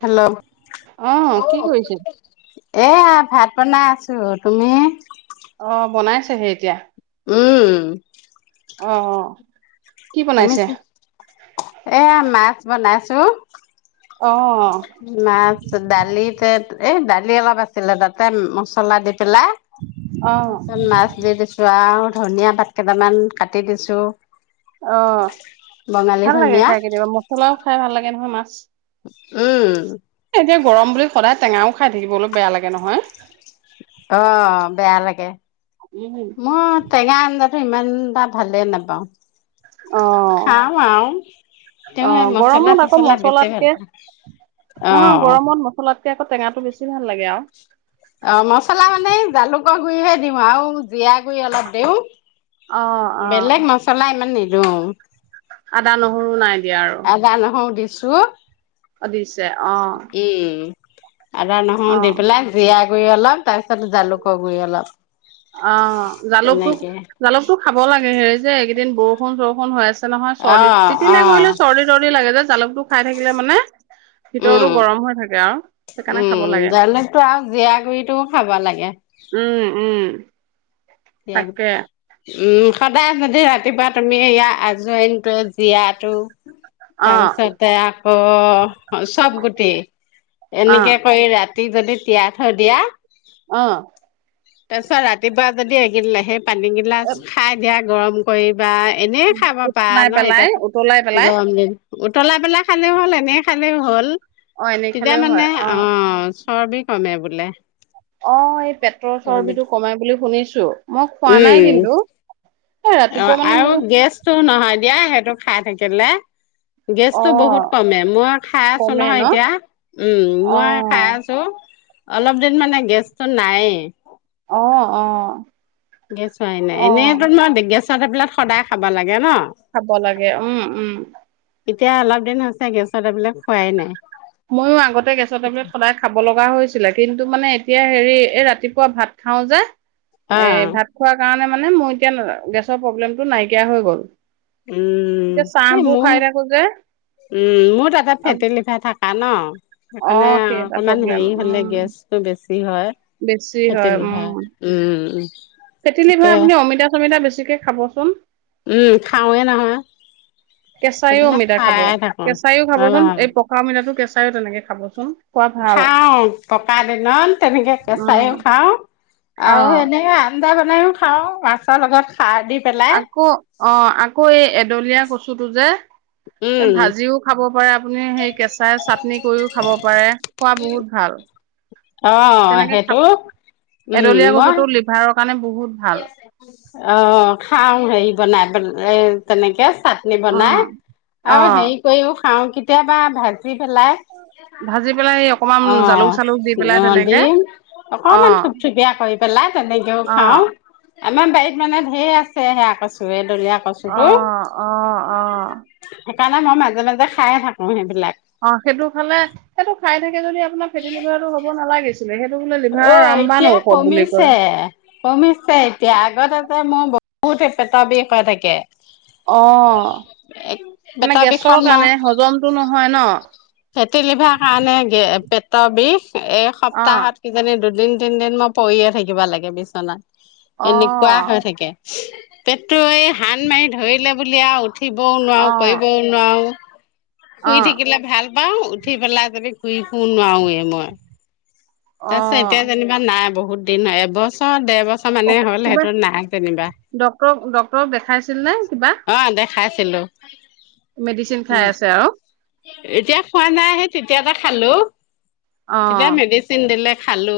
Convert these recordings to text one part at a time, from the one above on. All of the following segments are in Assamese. হেল্ল' অহ কি কৰিছে? [unintelligible] এয়া ভাত বনাই আছো তুমি। অ বনাইছেহে এতিয়া। উম। অ অ। তুমি কি, এয়া মাছ বনাইছো। অঁ। মাছ দালিতে এই দালি অলপ আছিলে তাতে মছলা দি পেলাই, অহ তাৰপিছত মাছ দি দিছো আও ধনিয়া পাত কেইটামান কাটি দিছোঁ। অ, ভাল লাগে খায় কেতিয়াবা মছলাও খায় ভাল লাগে নহয় মাছ। উম এতিয়া গৰম বুলি সদায় টেঙাও খায় থাকিবলৈ বেয়া লাগে নহয়। অ বেয়া লাগে, উম মই টেঙা আঞ্জাত টো ইমান এটা ভালে নাপাওঁ, অহ খাওঁ আও। তেওঁ এ অহ গৰমত আকৌ মছলা-তছলা বেছি ভাল মছলাতকে পায়। নহয় অ গৰমত মছলাতকে আকৌ টেঙাটো বেছি ভাল লাগে আও। অ মছলা মানে এই জালুকৰ গুৰিহে দিওঁ আৰু জিৰা গুৰি অলপ দিওঁ। অহ অহ বেলেগ মচলা ইমান নিদিওঁ। আদা নহৰু নাই দিয়া আৰু চু অদিছে অ আদা নহৰু অহ দি পেলাই জিৰা গুড়ি অলপ তাৰপিছত জালুকৰ গুৰি অলপ। অ জালুকটো তেনেকে জালুকটো খাব লাগে হেৰি যে এইকেইদিন বৰষুণ চৰষুণ হৈ আছে ছে নহয় অ চৰ্দিত অ তিলে কৰিলেো চৰ্দি চৰ্দি লাগে যে জালুটো খাই থাকিলে মানে ভিতৰতো উম গৰম হৈ থাকে আৰু সেইকাৰণে খাব উম লাগে জালুকটো আৰু জীয়া গুৰিটোও খাব লাগে। উম-উম। সেয়াই উম সদায় যদি ৰাতিপুৱা তুমি ইয়াৰ আজৰিনতটো জীয়াটো অ', তাৰপিছতে আকৌ চব গোটেই। অ', এনেকে কৰি ৰাতি যদি তিয়াই থৈ দিয়া আহ তাৰ পিছত ৰাতিপুৱা যদি এইগিলে সেই পানী গিলা খাই দিয়া গৰম কৰি বা এনেই খাব পাৰা উতলাই ন পেলাই উতলাই এতিয়া পেলাই গৰম দিন উতলা পেলাই খালে হ'ল এনে খালেই হ'ল অ', এনেই তেতিয়া খালেও হয় মানে অ চৰবি কমে বোলে অ এই পেটৰ চৰ্বি চৰ্বিটো কমাই বুলি শুনিছো মই খোৱা নাই উম কিন্তু এ অ ৰাতিপুৱা মানে আৰু মোৰ গেছটো নহয় দিয়া সেইটো খাই থাকিলে গেছটো বহুত অ', কমে মই খাই আছো কমে ন নহয় এতিয়া উম মই খাই অ', আছো অলপ দিন মানে গেছতটো নাই আহ আহ গেছ হয়াই নাই এনে তোমাৰ গেছৰ টেবলেত সদায় খাব লাগে ন খাব লাগে উম, উম। এতিয়া অলপ দিন হৈছে গেছত টেবলেট খোৱাই নাই ময়ো আগতে গেছৰ টেবলেত সদায় খাব লগা হৈছ কিন্তু মানে এতিয়া হেৰি এই ৰাতিপুৱা ভাত খাও যে এ অ', ভাত খোৱাৰ কাৰণে মানে মোৰ এতিয়া গেছৰ প্ৰব্লেমটো নাইকিয়া হৈ গ'ল উম এতিয়া স চাহবোৰ মোৰ খাই থাকো যে উম মোৰ তাতে ফেটেলিফা থাকে আন' অ সেইকাৰণে সেই এটা অকমান প্ৰব্লেম হেৰি হ'লে উম গেছটো বেছি হয়। বেছি ফেতি লিভাৰ উম। ফেতি তাকে লিভাৰ আপুনি অমিতা চমিতা বেছিকে খাবচোন উম খাওৱে নহয় কেঁচাইও এইবিলাক অমিতা খাব খাই থাকো। কেঁচাইও খাবচোন অ', এই পকা অমিতাটো কেঁচাইও তেনেকে খাবচোন খোৱা ভাল খাও ককা দিনত তেনেকে উম কেঁচাইও খাও অ আৰু এনে আঞ্জা বনাইও খাও মাছৰ লগত খাৰ দি পেলাই। আকৌ অ আকৌ এই এডলীয়া কচুটো যে উম, ভাজিও খাব পাৰে আপুনি সেই কেঁচাই চাটনি কৰিও খাব পাৰে। খোৱা বহুত ভাল। অ তেনেকে খা সেইটো উম এডলীয়া মই কচুটো লিভাৰৰ কাৰণে বহুত ভাল অ খাও হেৰি বনাই এ তেনেকে চাটনি অ। বনাই অ আৰু হেৰি কৰিও খাওঁ কেতিয়াবা ভাজি পেলাই ভাজি পেলাই এই অকমান অ জালুক চালুক দি পেলাই আহ তেনেকে দিম অ অকমান থুপথুপিয় কৰি পেলাই তেনেকেও অ খাও আমাৰ বাৰীত মানে ধেৰ আছে সেয়া আ ক চোৰে দলীয়া অ কচুটো, অ অ সেইকাৰণে মই মাজে মাজে খাইয়ে থাকো সেইবিলাক। অ', সেইটো খালে, সেইটো খাই থাকে যদি আপোনাৰ ফেটি লিভাৰটো হব নালাগিছিল। অ', এতিয়া কয় কমিছে, কমিছে এতিয়া আগতে যে মই ব বুতে পেটৰ বিষ কৈ থাকে। অ', মানে পেটৰ গেছৰ বিষত মই কাৰণে হজমটো নহয় ন'। ফেটি লিভাৰ কাৰণে গে পেটৰ বিষ এই অ সপ্তাহত কিজানি দু দিন তিনদিন মই পৰিয়ে থাকিব লাগে বিচনাত অ এনেকুৱা হৈ থাকে। পেটটো এই হান মাৰি ধৰিলে বুলি আৰু উঠিবও নোৱাৰো অ কৰিবও নোৱাৰো। শুই থাকিলে ভাল পাও, উঠি পেলাই যদি শুই শু নোৱাৰোৱে মই। অ তাৰ পিছত এতিয়া অ যেনিবা নাই। বহুত দিন এবছৰ এবছৰ, ডেৰ বছৰ অ মানে হ'ল কিবা সেইটো নাই যেনিবা। ডক্তৰক, ডক্তৰক দেখাইছিল নে কিবা ছিলো। মেডিচিন খাই আছে আৰু এতিয়া খোৱা নাই। সেই তেতিয়াতে খালো তেতিয়া অ'। মেডিচিন দিলে খালো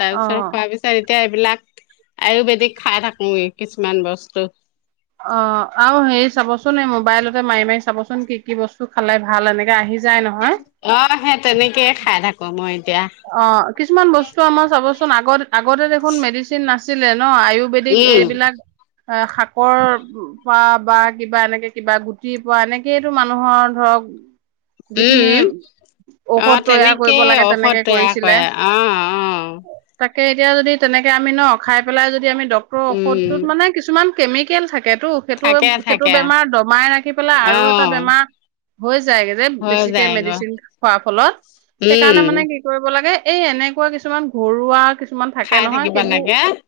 তাৰ অ পিছত খোৱা বিচাৰি এতিয়া এইবিলাক আয়ুৰ্বেদিক খাই থাকো কিছুমান বস্তু। যে মাৰি, মাৰি চাবচোন কি কি বস্তু খালে ভাল এনেকে আহি যায় নহয় অ' সেই তেনেকে খাই থাকো মই। এতিয়া অ' কিছুমান বস্তু আমাৰ চাবচোন আগত আগতে দেখোন মেডিচিন নাছিলে। ন' আয়ুৰ্বেদিক উম এইবিলাক এ শাকৰ পৰা বা কিবা এনেকে কিবা গুটিৰ পৰা এনেকেইটো মানুহৰ ধৰক যিখিনি উম ঔষধ তৈয়াৰ কৰিব লাগে তেনেকে কলা কৰিছিলে কয়া অ অ তাকে এতিয়া যদি তেনেকে আমি ন খাই পেলাই যদি আমি ডক্তৰৰ উম ঔষধটোত মানে কিছুমান কেমিকেল থাকে সেইটো সেইটো থাকে সেইটো থাকে বেমাৰ দমাই ৰাখি পেলাই অ আৰু এটা বেমাৰ হৈ যাইগে যে হৈ বেছিকে যায়গৈ মেডিচিন খোৱাৰ ফলত উম সেইকাৰণে মানে কি কৰিব লাগে এই এনেকুৱা কিছুমান ঘৰুৱা কিছুমান থাকে খাই নহয় থাকিব সেইবোৰ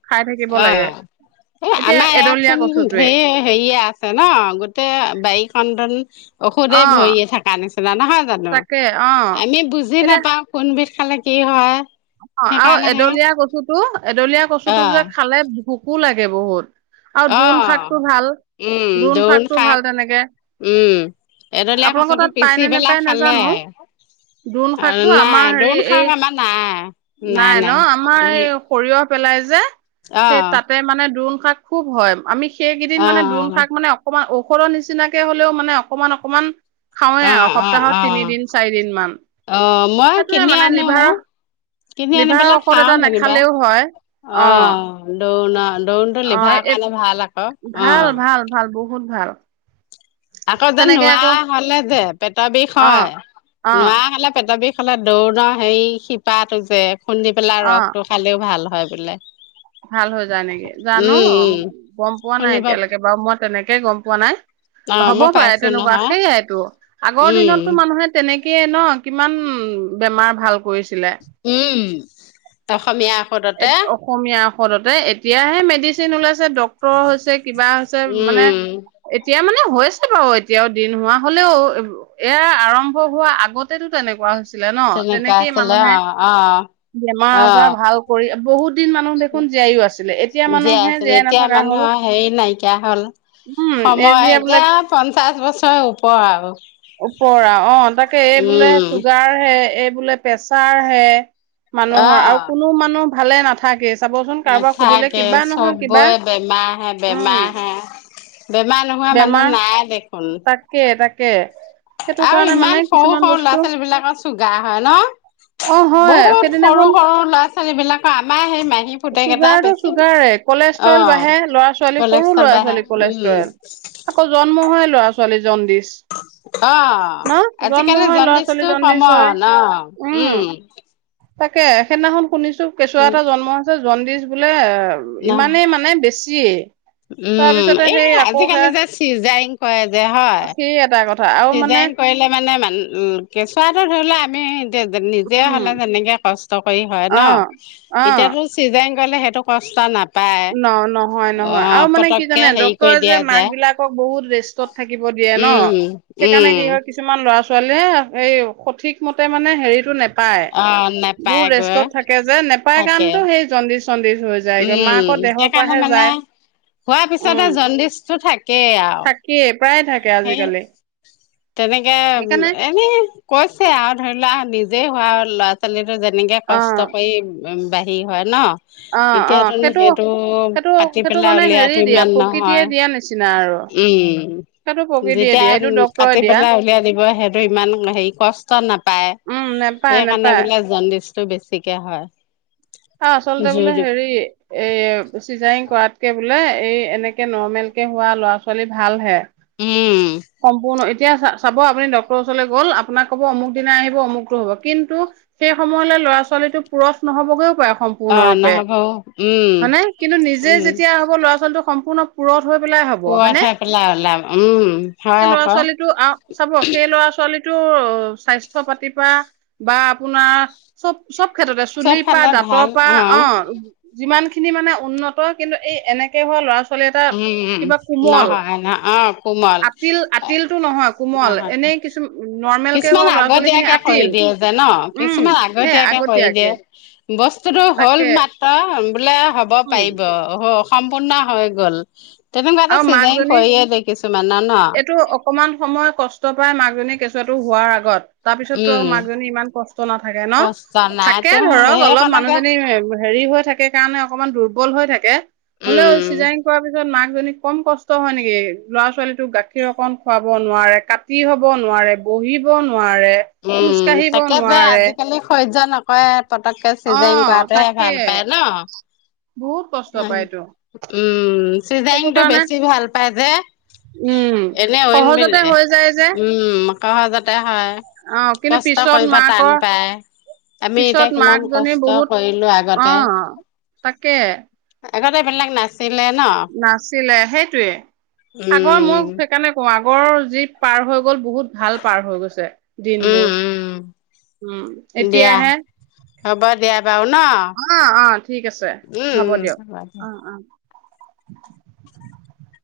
খাই থাকিব লাগে। এই এতিয়া আমাৰ ইয়াত এডলীয়া চোন কচুটোৱে হেৰি হেৰিয়ে আছে ন গোটেই বাৰী খন দুন ঔষধে অ ভৰি থকাৰ নিচিনা নহয় জানো তাকে অ আমি বুজি এতিয়া নাপাও কোনবিধ খালে কি হয় অ আও সেইকাৰণেহে এডলীয়া কচুটো এডলীয়া কচুটো যে অ', খালে ভোকো লাগে বহুত আও দোন শাকটো অ', ভাল উম, দোন দোৰোণ শাকটো শাক ভাল তেনেকে উম, এডলীয়া আপোনালোকৰ কচুটো তাত পাই পিচি নে পেলাই নেপায় খালে নেজানো দোন আৰু শাকটো নাই আমাৰ হেৰি দোৰোণ শাক এই আমাৰ নাই, নাই ন আমাৰ এই সৰিয় সৰিয়হ পেলাই যে সেই অ', তাতে মানে দোণ শাক খুব হয় আমি। সেইকেইদিন মানে দোন অ', শাক মানে অকণমান ঔষধৰ নিচিনাকে হলেও মানে অকমান অকণমান খাওঁৱে অ', আও অ', অ', সপ্তাহত অ', তিনিদিন-চাৰিদিন মান। অ', মই সেইটোয়ে কিনি মানে আনো লিভাৰৰ কিনি আনি লিভাৰৰ পেলাই ঔষধ খাওঁ এটা যেনিবা নাখালেও হয় অ দোন অ দোনটো অ লিভাৰৰ এই কাৰণে ভাল শাক ভাল ভাল ভাল বহুত ভাল। আকৌ যে তেনেকে নোৱা আকৌ হলে যে পেটৰ বিষ অ হয় অ নোৱা হলে পেটৰ বিষ এইফালে দোন হেৰি শিপাটো যে খুন্দি পেলাই অ ৰসটো খালেও ভাল হয় বোলে। ভাল হৈ যায় নেকি জানো উম উম গম পোৱা নাই শুনিব এতিয়ালৈকে বাৰু মই তেনেক কে গম পোৱা নাই, অ হ'ব মই পাৰে পাইছো তেনেকুৱা নহয় সেইয়াইতো আগৰ উম দিনতটো মানুহে তেনে এনেকে ন কিমান বেমাৰ ভাল কৰিছিলে উম, অসমীয়া। এ ঔষধতে অসমীয়া [unintelligible] এতিয়াহে মেডিচিন ওলাইছে। [unintelligible] ডক্তৰ হৈছে কিবা হৈছে উম মানে উম এতিয়া মানে হৈছে বাৰু এতিয়াও দিন হোৱা হলেও এয়া আৰম্ভ হোৱা আগতেতো তেনেকুৱা হৈছে। ছিলে ন তেনেকুৱা তেনেকেই আছিলে মানুহে অ অ বেমাৰ অ আজাৰ ভাল কৰি বহুত দিন মানুহ দেখোন জীয়াইও আছে। জীয়াই আছিলে এতিয়া মানুহৰ হেৰি নাইকিয়া হ'ল। উম, সময় বোলে এতিয়া পঞ্চাশ বছৰ ওপৰ আৰু। ওপৰ আৰু অ' তাকে এই বোলে উম চুগাৰ হে, এই বোলে প্ৰেচাৰ হে। মানুহৰ আৰু কোনো মানুহ ভালে নাথাকে। নথাকে চবৰে বেমাৰ হে উম, বেমাৰ হে। বেমাৰ নোহোৱা মানুহ বেমাৰ নাই দেখোন। তাকে তাকে। সেইটো আৰু কাৰণে মানে ইমান সৰু কিছুমান সৰু বস্তু ল'ৰা-ছোৱালী বিলাকৰ চুগা হয় ন? অ', হয় বহুত সৰু সেইদিনাখন সৰু ল'ৰা-ছোৱালীৰ বিলাকৰ, আমাৰ সেই মাহী পুতেক‌ এটা চুগাৰটো বেছি চুগাৰে অ কলেষ্ট্ৰল বাঢ়ে ল'ৰা-ছোৱালী সৰু কলেষ্টৰ বাঢ়ে ল'ৰা-ছোৱালীৰ উম কলেষ্ট্ৰল আকৌ জন্ম হয় ল'ৰা-ছোৱালী জণ্ডিছ। অ ন জন্ম আজিকালি হয় ল'ৰা-ছোৱালী জণ্ডিচটো জডিছ হয় কমন অ উম। তাকে সেইদিনাখন শুনিছোঁ কেঁচুৱা এটা জন্ম আছে জণ্ডিছ বোলে আৰু উম ইমানেই মানে বেছিয়ে। উম তাৰপিছতে এই সেই আকৌ আজিকালি সেয়া যে চিজাৰিং কৰে যে হয়। সেই এটা কথা আৰু মানে চিজাৰিন কৰিলে মানে মান কেঁচুৱাটো ধৰি লোৱা আমি নিজে উম হ'লে যেনেকে কষ্ট কৰি হয় ন অ অ এতিয়াতো চিজাৰিন গ'লে সেইটো কষ্ট নাপায়। ন নহয়। অ নহয় আৰু মানে কি পতককে জানে হেৰি কৰি ডাক্তৰে যে দিয়া মাক যায় বিলাকক বহুত ৰেষ্টত থাকিব দিয়ে ন। উম সেইকাৰণে উম কি হয় কিছুমান ল'ৰা-ছোৱালীয়ে এই সঠিক মতে মানে হেৰিটো নেপ পায় অ বহুত নেপায়গৈ ৰেষ্টত থাকে যে নেপায় থাকে কাৰণেতো সেই জণ্ডিচ-চডিছ হৈ যায়গৈ মাক উ সেইকাৰণে মানে হোৱাৰ উম পিছতহে জণ্ডিচটো থাকেই আৰু। থাকেই প্ৰায় থাকে সেই আজিকালি। তেনেকে সেইকাৰণে এনে কৈছে আৰু ধৰি লোৱা নিজে হোৱা ল'ৰা-ছোৱালী যেনেকে অ কষ্ট কৰি বাহিৰ হয় ন অ অ এতিয়াতোন সেইটো সেইটো পাতি সেইটো পেলাই মানে হেৰি উলিয়াটো দিয়া ইমান প্ৰকৃতিয়ে নহয়। দিয়া নিচিনা আৰু উম সেইটো প্ৰকৃতিয়ে যেতিয়া দিয়ে এইটো ডক্তৰে কাটি দিয়া পেলাই উলিয়াই দিব সেইটো ইমান হেৰি কষ্ট নাপায়। উম নেপায় সেইকাৰণে নেপায় বোলে জণ্ডিচটো বেছিকে হয়। হ আচলতে জোৰ বোলে দি হেৰি এ চিজাৰিং কৰাতকে বোলে এই এনেকে নৰ্মেল কে হোৱা ল'ৰা-ছোৱালী ভাল হে। উম সম্পূৰ্ণ এত এতিয়া চাব আপুনি ডক্টৰৰ ওচৰলৈ গ'ল আপোনাক ক'ব অমুক দিনা আহিব অমুকটো হ'ব কিন্তু সেই সময়লৈ ল'ৰা-ছোৱালীতো পুৰঠ নহ'ব গৈ [unintelligible] অ সম্পূৰ্ণৰূপে নহ'ব উম হয়নে কিন্তু নিজে উম যেতিয়া হ'ব ল'ৰা-ছোৱালীটো সম্পূৰ্ণ পুৰঠ হৈ পেলাই হব হয় পুৱা নে? থৈ পেলাই ওলাম উম সেই হয় আকৌ ল'ৰা-ছোৱালীটো চাব সেই ল'ৰা-ছোৱালী টো স্বাস্থ্য পাতি পৰা বা আপোনাৰ চব-চব ক্ষেত্ৰতে চব চুলিৰ পা ফালে দাঁতৰ ভাল পা অ, যিমান খিনি মানে উন্নত কিন্তু এই এনেকে হোৱা ল'ৰা- ছোৱা উম, নহয় ন' অ, কোমল আতিল এ আতিলটো নহয় কোমল নহয়। এনেই কিছু নৰ্মেল কে কিছুমান হোৱা ল'ৰা ছোৱালী খিনি আগতিয়াকে কৰি আতিল দিয়ে যে ন' উম কিছুমান সেই আগতীয়াকে কৰি দিয়ে। বস্তুটো হ'ল তাকে মাত্ৰ বোলে হ'ব উম পাৰিব সম্পূৰ্ণ হৈ গ'ল। তেনেকুৱা এটা আৰু চিজাৰিং মাকজনী কৰিয়ে দিয়ে কিছুমানৰ ন এইটো অকমান সময় কষ্ট পাই মাকজনীক কেঁচোৱাতো হোৱাৰ আগত তাৰপিছততো উম আৰু মাকজনী ইমান কষ্ট নাথাকে কষ্ট নাই ন'থাকে তেওঁ ধৰক অলপ সেইকণকে মানুহজনী হেৰি হৈ থাকে কাৰণে অকণমান দুৰ্বল হৈ থাকে হ'লেও উম চিজাৰিং কৰাৰ পিছত মাকজনী কম কষ্ট হয় নেকি লৰা-ছোৱালী তোক গাখীৰ অকন খুৱাব নোৱাৰে, কাটি হব নোৱাৰে, বহিব নোৱা উম, তাকে যে আজিকালি সহ্য নকৰে পতককে অ চিজাইং কৰাটোহে তাকে ভাল পায় ন? বহুত কষ্ট পায়টো। উম, চিজাইং টো বেছি ভাল পাই যে। উম এনেই অইন বেলি সহজতে হৈ যায় যে উম, সহজতে হয়। অ কিন্তু কষ্ট পিছত কৰিব' টান মাকৰ পাই। আমি পিছত এতিয়া কিমান মাকজনী কষ্ট বহুত কৰিলো অ আগতে। তাকে। আগতে এইবিলাক নাছ নাছিলে, সেইটোয়ে, আগৰ উম মই সেইকাৰণে কওঁ আগ আগৰ যি পাৰ দিনবোৰ উম উম দিয়া হ'ব দিয়া বাৰু ন অ', অ', ঠিক আছে, উম হ'ব উম দিয়ক, দিয়া অ', অ। [inaudible]